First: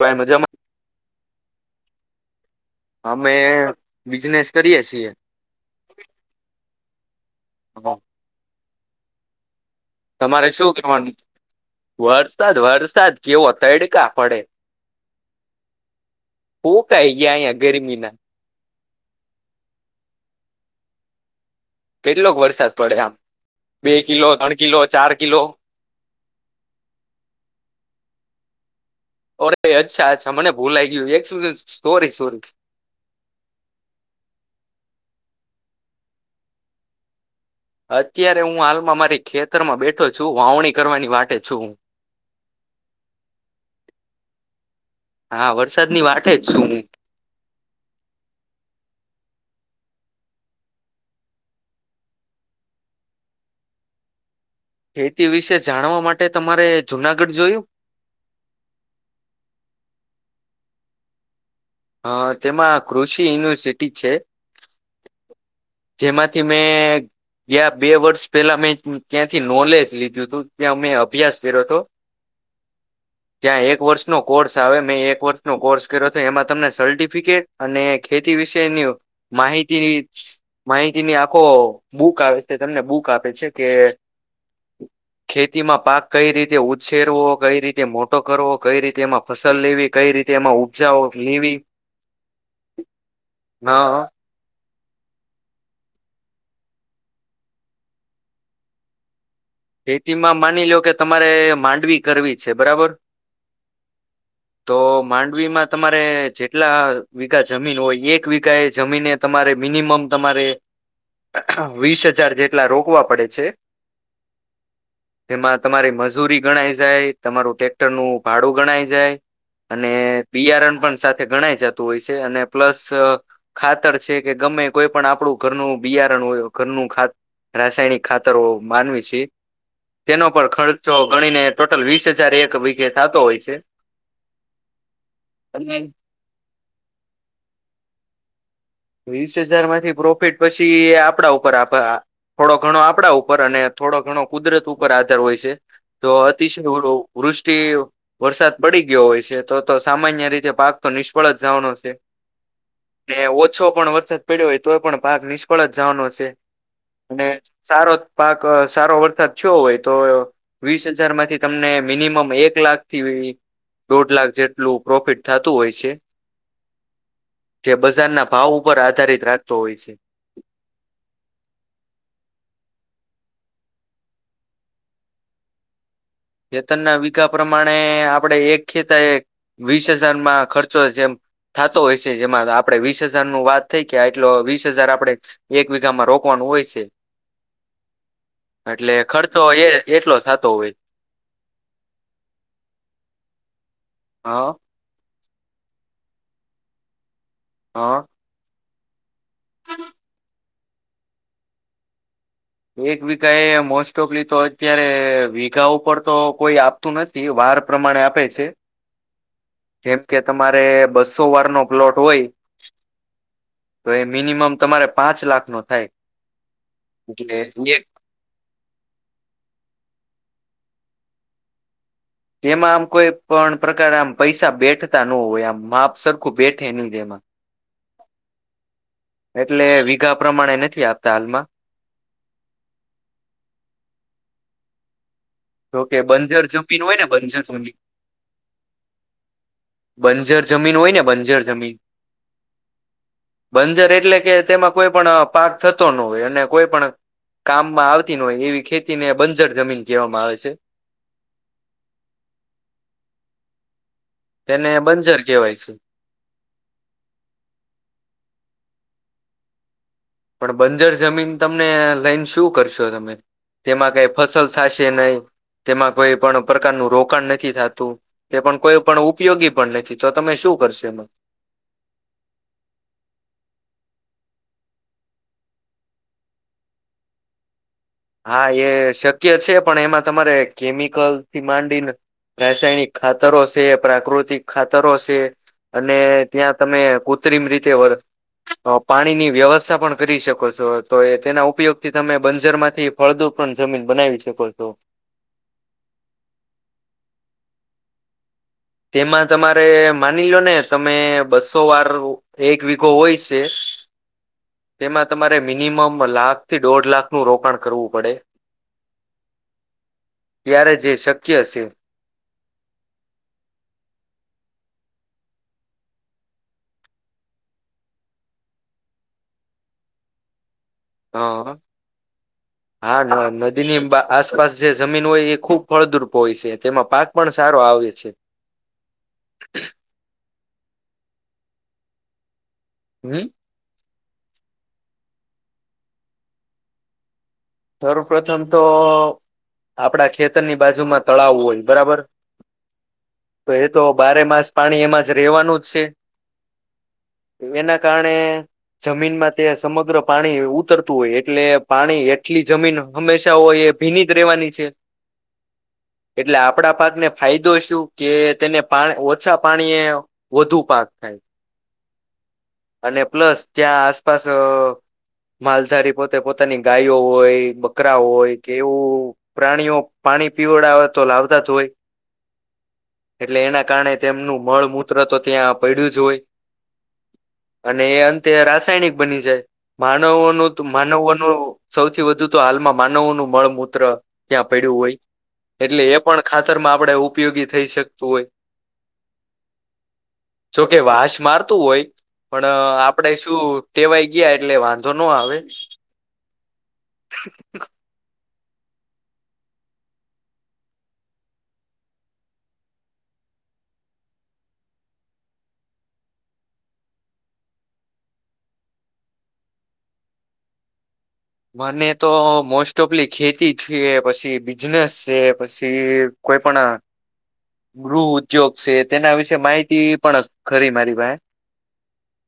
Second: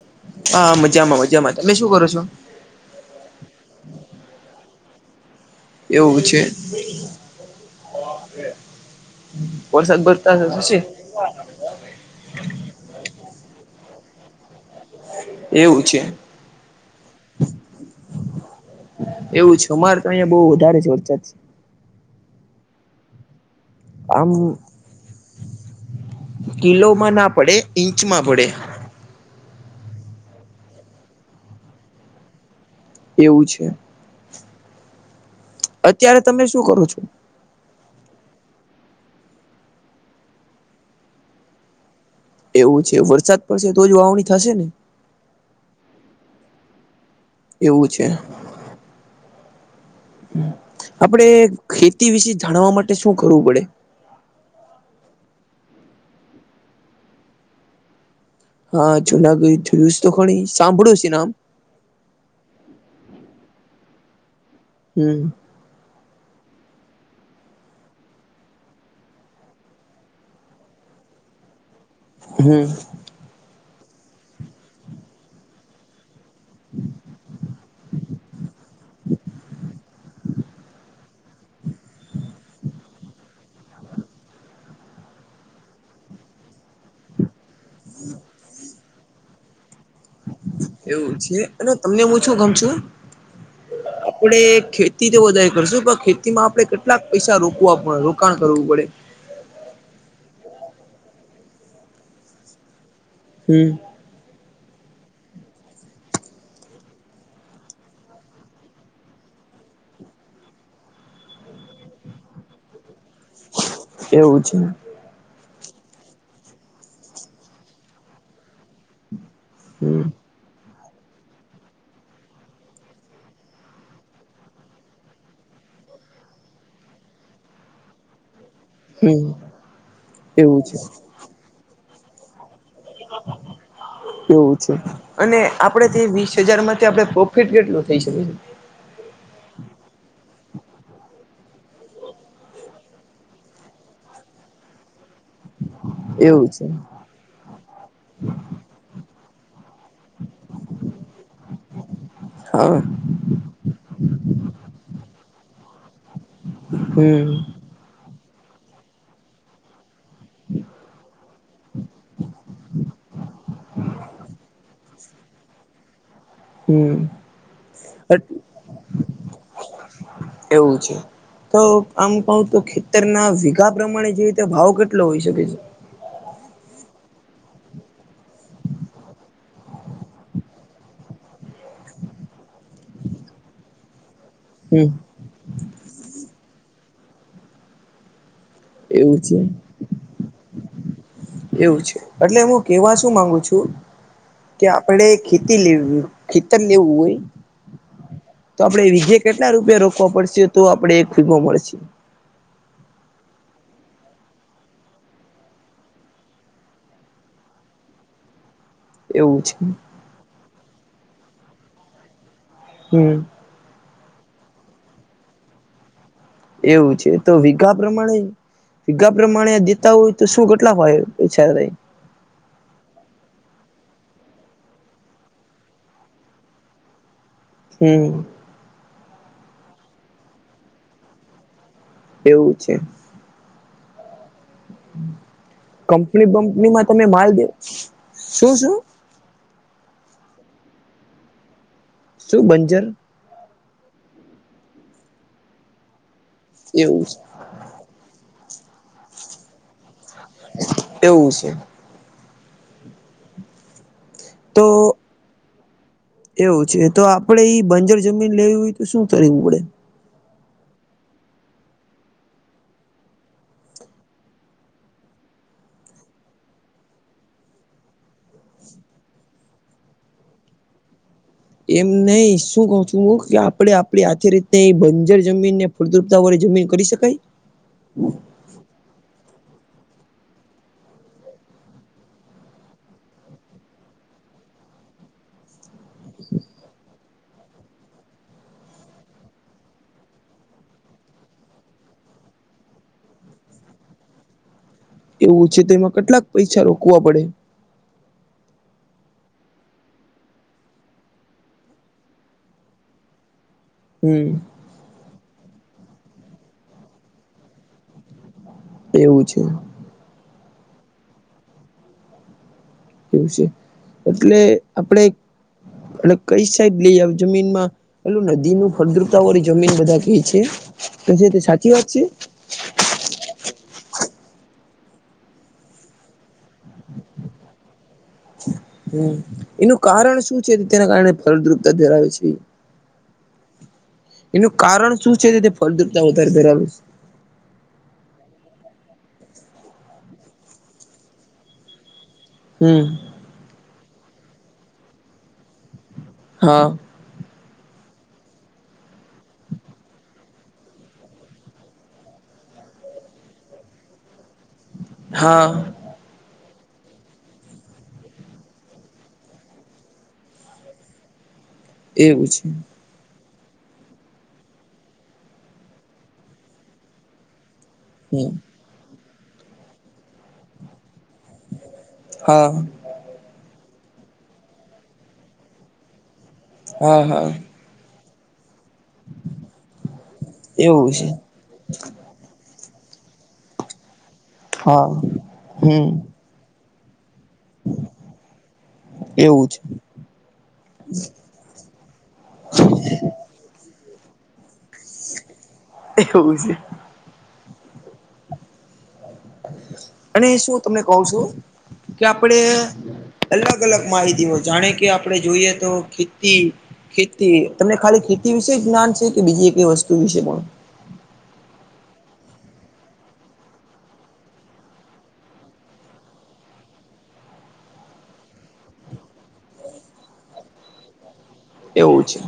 ભાઈ મજામાં હા મજામાં મજામાં તમે શું કરો છો? અમે બિઝનેસ કરીએ છીએ એવું છે વરસાદ ભરતાશે તમારે શું શશે કરવાનું વરસાદ વરસાદ કેવો તડકા પડે. એવું છે ફૂકાઈ ગયા અહીંયા ગરમીના એવું છે અમારે તો અહીંયા બહુ વધારે છે વરસાદ કેટલોક વરસાદ પડે આમ બે કિલો આમ ત્રણ કિલો ચાર કિલો. કિલોમાં ના પડે ઈંચ માં પડે અરે અચ્છા અચ્છા મને ભૂલાય ગયું એક સોરી સોરી એવું છે. અત્યારે તમે શું કરો છો? અત્યારે હું હાલમાં મારી ખેતરમાં બેઠો છું વાવણી કરવાની વાટે છું હું. એવું છે, વરસાદ પડશે તો જ વાવણી થશે ને. હા વરસાદ ની વાટે જ છું હું. એવું છે. આપડે ખેતી વિશે જાણવા માટે શું કરવું પડે? ખેતી વિશે જાણવા માટે તમારે જુનાગઢ જોયું. હા ચુના [unintelligible] ખણી સાંભળ્યું છે નામ. હ તેમાં કૃષિ યુનિવર્સિટી છે. હમ્મ. જેમાંથી મેં ત્યાં બે વર્ષ પેલા મેં ત્યાંથી નોલેજ લીધું હતું ત્યાં અમે અભ્યાસ કર્યોતો. હમ્મ. ત્યાં એક વર્ષ નો કોર્સ આવે મેં એક વર્ષ નો કોર્સ એમાં તમને સર્ટિફિકેટ અને ખેતી વિષયની માહિતી [unintelligible] આખો બુક આવે છે, તમને બુક આપે છે કે ખેતીમાં પાક કઈ રીતે ઉછેરવો કઈ રીતે મોટો કરવો કઈ રીતે એમાં ફસલ લેવી કઈ રી તેમાં ઉપજાઓ એવું છે લેવી અને તમને હું ન આપડે ખેતી તો વધારે કરશું પણ ખેતીમાં આપડે કેટલાક પૈસા રોકવા રોકાણ કરવું પડે. ખેતીમાં માની લો કે તમારે માંડવી કરવી છે બરાબર. હમ્મ. [inaudible] તો માંડવીમાં તમારે જેટલા વીઘા જમીન હોય એક વીઘા એ જમીન એ તમારે મિનિમમ તમારે વીસ હજાર જેટલા રોકવા પડે છે. એવું છે. તેમાં તમારી મજૂરી ગણાય જાય, તમારું ટટેક્ટર નું ભાડું ગણાય જાય. અને હમ બિયારણ પણ સાથે ગણાય જતું હોય છે અને પ્લસ અ ખાતર છે કે ગમે કોઈ પણ આપણું ઘરનું બિયારણ હોય ઘરનું ખાત રાસાયણિક ખાતરો માનવી છે, હમ તેનો પણ એવું છે ખર્ચો ગણીને ટોટલ વીસ હજાર એક વી એવું છે, અને આપડે તે વીસ હજાર માંથી આપે પો ફિટ કેટલું થઈ શકે? વીસ હજાર માંથી પ્રોફિટ પછી આપડા ઉપર આભા થોડો ઘણો આપડા ઉપર અને થોડો ઘણો કુદરત ઉપર પર આધાર હોય છે તો એવું અતિશ છે વૃષ્ટિ વરસાદ પડી ગયો હોય છે તો તો સામાન્ય રીતે પાક તો નિષ્ફળ જ જવાનો છે હા ને ઓ ઓછો પણ વરસાદ પડ્યો હોય તો પણ પાક નિષ્ફળ જ જવાનો છે અને હમ સારો પાક સારો વરસાદ થયો હોય તો વીસ હજારમાંથી તમને મિનિમમ એક લાખ થી દોઢ લાખ જેટલું પ્રોફિટ થાતું હોય છે. હમ જે બજારના ભાવ ઉપર આધારિત રાખતો હોય છે. એવું છે. તો આમ કઉ તો ખેતરના વીગા પ્રમાણે જઈએ તો ભાવ કેટલો હોઈ શકે છે. ખેતર ના વીઘા પ્રમાણે આપડે એક ખેતા વીસ હજારમાં ખર્ચો જેમ થાતો હોય છે જેમાં આપડે વીસ હજાર નું વાત થઈ કે આયટલો વીસ હમ હજાર આપણે એક વિઘામાં રોકવાનું હોય છે. એટલે એવું છે ખર્ચો એ એટલો થતો હોય. એવું છે એટલે હું કેવા શું માંગુ છું હ અ. કે આપણે ખેતી લે ખેતર લેવું હોય. હા. તો આપડે વિજે કેટલા રૂપિયા રોકવા પડશે તો આપડે એક ભેગો મળશે. એક વીઘા એ મોસ્ટ ઓફલી તો અત્યારે વીઘા ઉપર તો કોઈ. આપતુ નથી વાર પ્રમાણે આપે છે. એવું છે. જેમ કે તમારે બસો વાર નો પ્લોટ હોય. હમ. તો એ મિનિમમ તમારે પાંચ લાખ નો થાય. એવું છે તો એટલે વિગા એક પ્રમાણે. ભીગા પ્રમાણે દેતા હોય તો શું કેટલા [unintelligible] ઓછા થાય એમાં આમ કોઈ પણ પ્રકાર આમ પૈસા બેઠતા ન હોય આમ માપ સરખું બેઠે નહી જ એમ. હ. હમ. એટલે વીઘા પ્રમાણે નથી આપતા હાલમાં. એવું છે. જોકે કંપની બંજર જમીન બંપનીમાં હોય ને તમે માલ બંજર દેવ જમીન શું શું? બંજર જમીન હોય ને બંજર જમીન. શું બંજર. બંજર એટલે કે તેમાં કોઈ પણ પાક થતો ન હોય અને કોઈ પણ. એવું છે કામમાં આવતી ન હોય એવી ખેતી ને બંજર જમીન કહેવામાં આવે છે. એવું છે. તો તેને બંજર કહેવાય છે. એવું છે તો આપડે ઈ બંજર જમીન લેવી હોય તો શું કરવું પડે? પણ બંજર જમીન તમને લઈને શું કરશો તમે. તેમાં કઈ ફસલ થશે નહી તેમાં કઈ પણ પ્રકારનું રોકાણ નથી થતું. તે પણ કોઈ પણ ઉપયોગી પણ નથી તો તમે શું કરશો એમા? એમ નહી શું કઉ છું હું કે આપડે આપડી આથી રીતના એ બંજર જમીનને. ફળદ્રપતા વડે જમીન કરી શકાય. હા એ શક્ય છે પણ એમાં તમારે કેમિકલ થી માંડીને. રાસાયણિક ખાતરો છે પ્રાકૃતિક ખાતરો છે. અને ત્યાં તમે કૃત્રિમ રીતે વર પાણીની વ્યવસ્થા પણ કરી શકો છો તો એ તેના ઉપયોગ થી તમે બંજરમાં. થી ફળદો ઉપ જમીન બનાવી શકો છો. એવું છે તો એમાં કેટલાક પૈસા રોકવા પડે? તેમાં તમારે માની લો ને તમે બસો વાર એક વીઘો હોય છે. હમ. તેમાં તમારે મિનિમમ લાખ થી દોઢ લાખનું રોકાણ કરવું પડે. એવું છે. ત્યારે જ એ શક્ય છે. એવું છે એટલે આપડે કઈ સાઈડ લઈ જમીનમાં. હેલું નદી નું ફળદ્રુતા વાળી જમીન બધા ક છે તો હ તે સાચી વાત છે. હા ના નદી ની આસપાસ જે જમીન હોય એ ખુબ ફળદ્રુપ હોય છે તેમાં પાક પણ સારો આવે છે. હમ એનું કારણ શું છે તેના કારણે ફળદ્રુપતા ધરાવે છે. હમ. એનું કારણ શું છે તે ફળદ્રપતા વધારે ધરાવે છે. સર્વપ્રથમ તો આપડા ખેતરની બાજુમાં તળાવ હોય બરાબર. હમ. તો એ તો બારે માસ પાણી એમાં જ રહેેવાનું જ છે. હા એના કારણે જમીનમાં તે સમગ્ર પાણી ઉતરતું હોય એટલે પાણી એ ટલી જમીન હંમેશા હોય એ ભીની જ રહેેવાની છે હા એટલે આપડા પાકને ફાયદો શું કે તેને પા ઓછા પાણીએ વધુ પાક થાય એવું છે અને પ્લસ ત્યાં આસપાસ માલધારી પોતે પોતાની ગાય હોય બકરા હમ હોય કે એવું પ્રાણીઓ પાણી પીવડા હોય તો લાવતા તો હોય હા એટલે એના કારણે તેમનું મળ મૂત્ર તો ત્યાં પડ્યું જ હોય હા હા અને એ અંતે રાસાયણિક બની છે માનવોનું એવું છે માનવોનું સૌથી વધુ તો હાલમાં માનવો નું મળ મૂત્ર ત્યાં પડ્યું હા હોય એટલે હમ એ પણ ખાતર માં આપણેે ઉપયોગી થઈ શકતું હોય એવું છે જોકે વાસ મારતું હોય પણ આપડે શું ટેવાય ગયા એટલે વાં ધો નો આવે આવે એ એવું છે શ છે અને શું તમને કવ છું કે આપડે અલગ અલગ માહિતીઓ જાણે કે આપડે જોઈએ તો ખેતી ખેતી તમને ખાલી ખેતી વિશે જ્ઞાન છે કે બીજી એકઈ વસ્તુ વિશે પણ મને તો મોસ્ટ ઓફલી ખેતી છે પછી બિઝનેસ છે પછી કોઈ પણ ગૃહ ઉદ્યોગ છે તેના વિશે માહિતી પણ ખરી મારી ભાઈ એવું છે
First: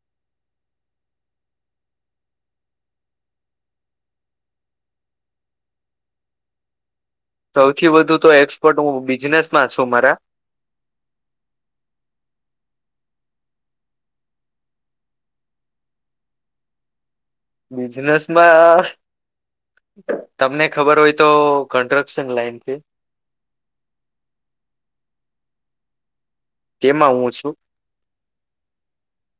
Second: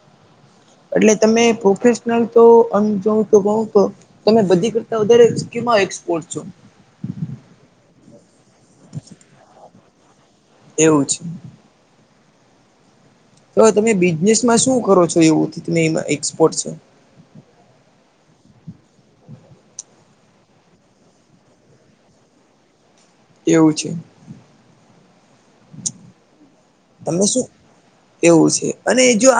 [inaudible] એટલે તમે પ્રોફેશનલ તોમ જો તો તો તમે બધી કરતા વધારે એક્સપોર્ટ છો સૌથી વધુ તો એક્સપર્ટ હું બિઝનેસ માં છું મારા એવું છે તો તમે બિઝનેસમાં શું કરો છો એવુંથી તમેમાં એક્સપોર્ટ છે બિઝનેસ માં તમને ખબર હોય તો કન્સ્ટ્રક્શન લાઈન કે એવું છે તેમાં તમે હું શું? છું એવું છે અને જો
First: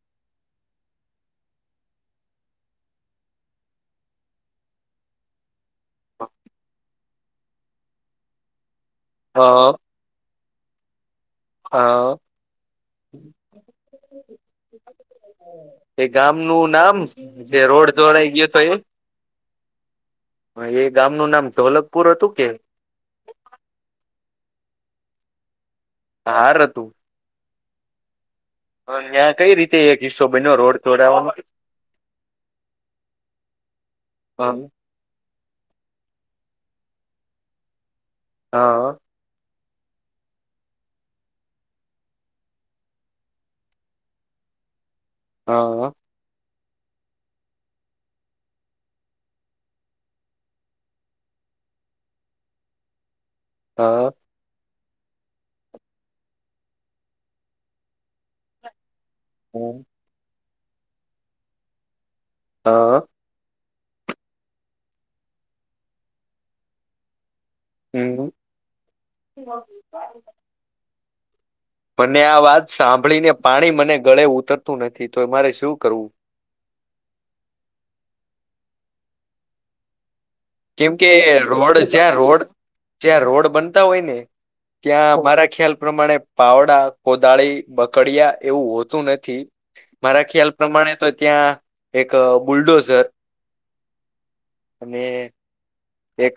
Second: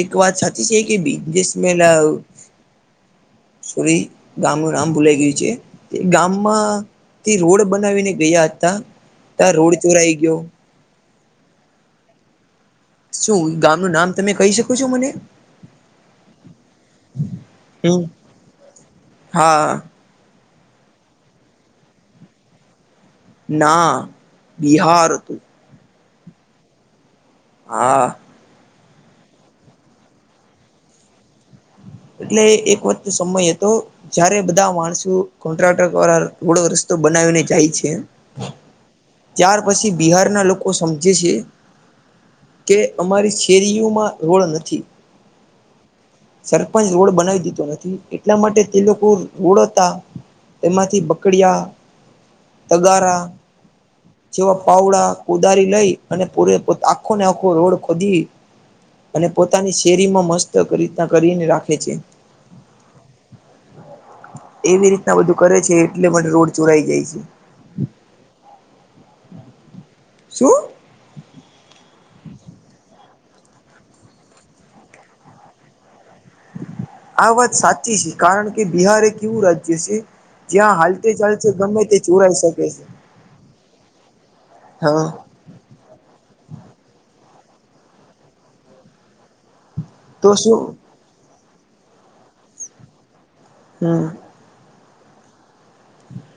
એક વાત સાચી છે કે બિઝનેસમેન [unintelligible] સોરી ગામનું નામ ભૂલાઈ ગયું છે ગામમાં તે રોડ બનાવીને ગયા હતા ત અ આ રોડ ચોરાઈ ગયો હા શું ગામનું નામ તમે કહી શકો છો મને એ ગામ નું નામ જે રોડ હમ જોડાઈ ગયું હતું એ હા હ એ ગામનું નામ ધોલકપુર હતું કે ના બિહાર હતું બાર હતું હા ત્યાં કઈ રીતે એક હિસ્સો બન્યો રોડ તોડવાવામાં એટલે એક વખત સમય હતો જયારે હા બધા માણસો કોન્ટ્રાક્ટર દ્વારા રોડો રસ્તો બનાવીને જાય છે હા. ત્યાર પછી બિહારના લોકો સમજે છે કે અમારી શેરીઓમાં રોળ નથી. હા. સરપંચ રોડ બનાવી દીધો નથી એટલા માટે તે લોકો રોડ હતા એમાંથી, બકડિયા, તગારા હા જેવા પાવડા, કોદારી લઈ અને પૂરે આખો ને આખો રોડ ખોદી અને પોતાની શેરીમાં મસ્ત રીતના કરીને રાખે છે. અ - એવી રીતના બધું કરે છે એટલે મન રોડ ચોરાઈ જાય છે. હમ્મ શું? મને આ વાત સાંભળી ને પાણી મને ગળે ઉતરતું નથી તો મારે શું કરવું? આ વાત સાચી છે કારણ કે બિહાર એ કેવું રાજ્ય છે જ્યાં કેમ કે હાલતે ચાલતે રોડ, ગમે તે જ્યાં ચોરાઈ રોડ, શકે છે જ્યાં રોડ બનતા હોય ને હા ત્યાં મારા ખ્યાલ પ્રમાણે પાવડા કોદાળી બકડીયા એવું હોતું નથી. મારા તો ખ્યાલ શું પ્રમાણે તો ત્યાં એક બુલડોઝર હમ્મ અને એક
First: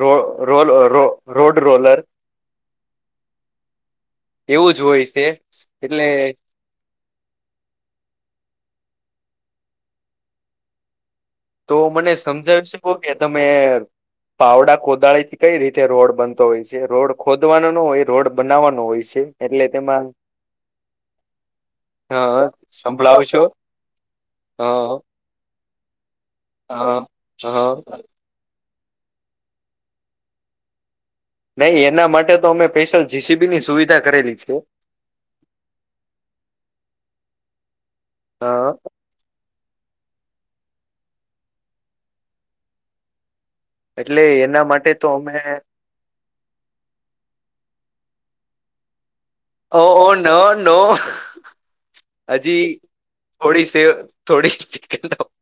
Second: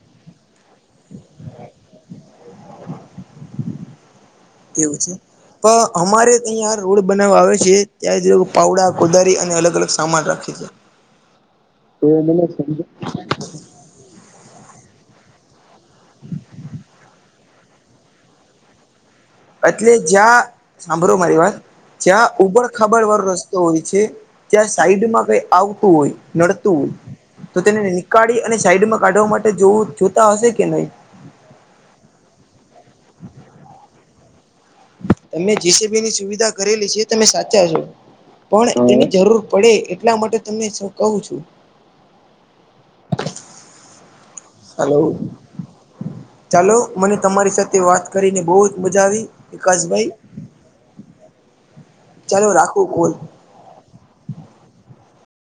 રો- રોલ- રો- રો- રોડ રોલર એવું જ હોય છે પણ એટલે અમારે અહીંયા રોડ બનાવવા આવે છે ત્યારે તે લોકો પાવડા, કોદારી અને અલગ અલગ સામાન રાખે છે. તો મને સમજાવી શકો કે ત [unintelligible] પાવડા કોદાળી થી કઈ રીતે રોડ બનતો હોય છે રોડ ખોદવાનો નો હોય રોડ બનાવવાનો હોય છે. એટલે જ્યાં સાંભળો મારી વાત હ જ્યાં ઉબડ ખાબડ વાળો સંભળાવશો રસ્તો હોય છે હ ત્યાં સાઈડમાં કઈ આવતું હોય નડતું, હ તો હ તેને નીકાળી અને સાઈડમાં કાઢવા માટે જોવું જોતા હશે કે નહી? નહી, એના માટે તો અમે સ્પેશિયલ જી. સી. બીની સુવિધા કરેલી છે. તમે જે. સે. બી ની સુવિધા કરેલી છે તમે સાચા છો, હા પણ એને જરૂર પડે એટલા માટે તમને સુ કહું છુ. એટલે એના માટે હલો, તો અમે ચાલો મને તમારી સાથે વાત કરીને બહ જ મજા આવી. ઓ, વિકાસભાઈ હો, ન, નો, ચાલો હજી રાખું કોલ થોડી સ થોડી [unintelligible]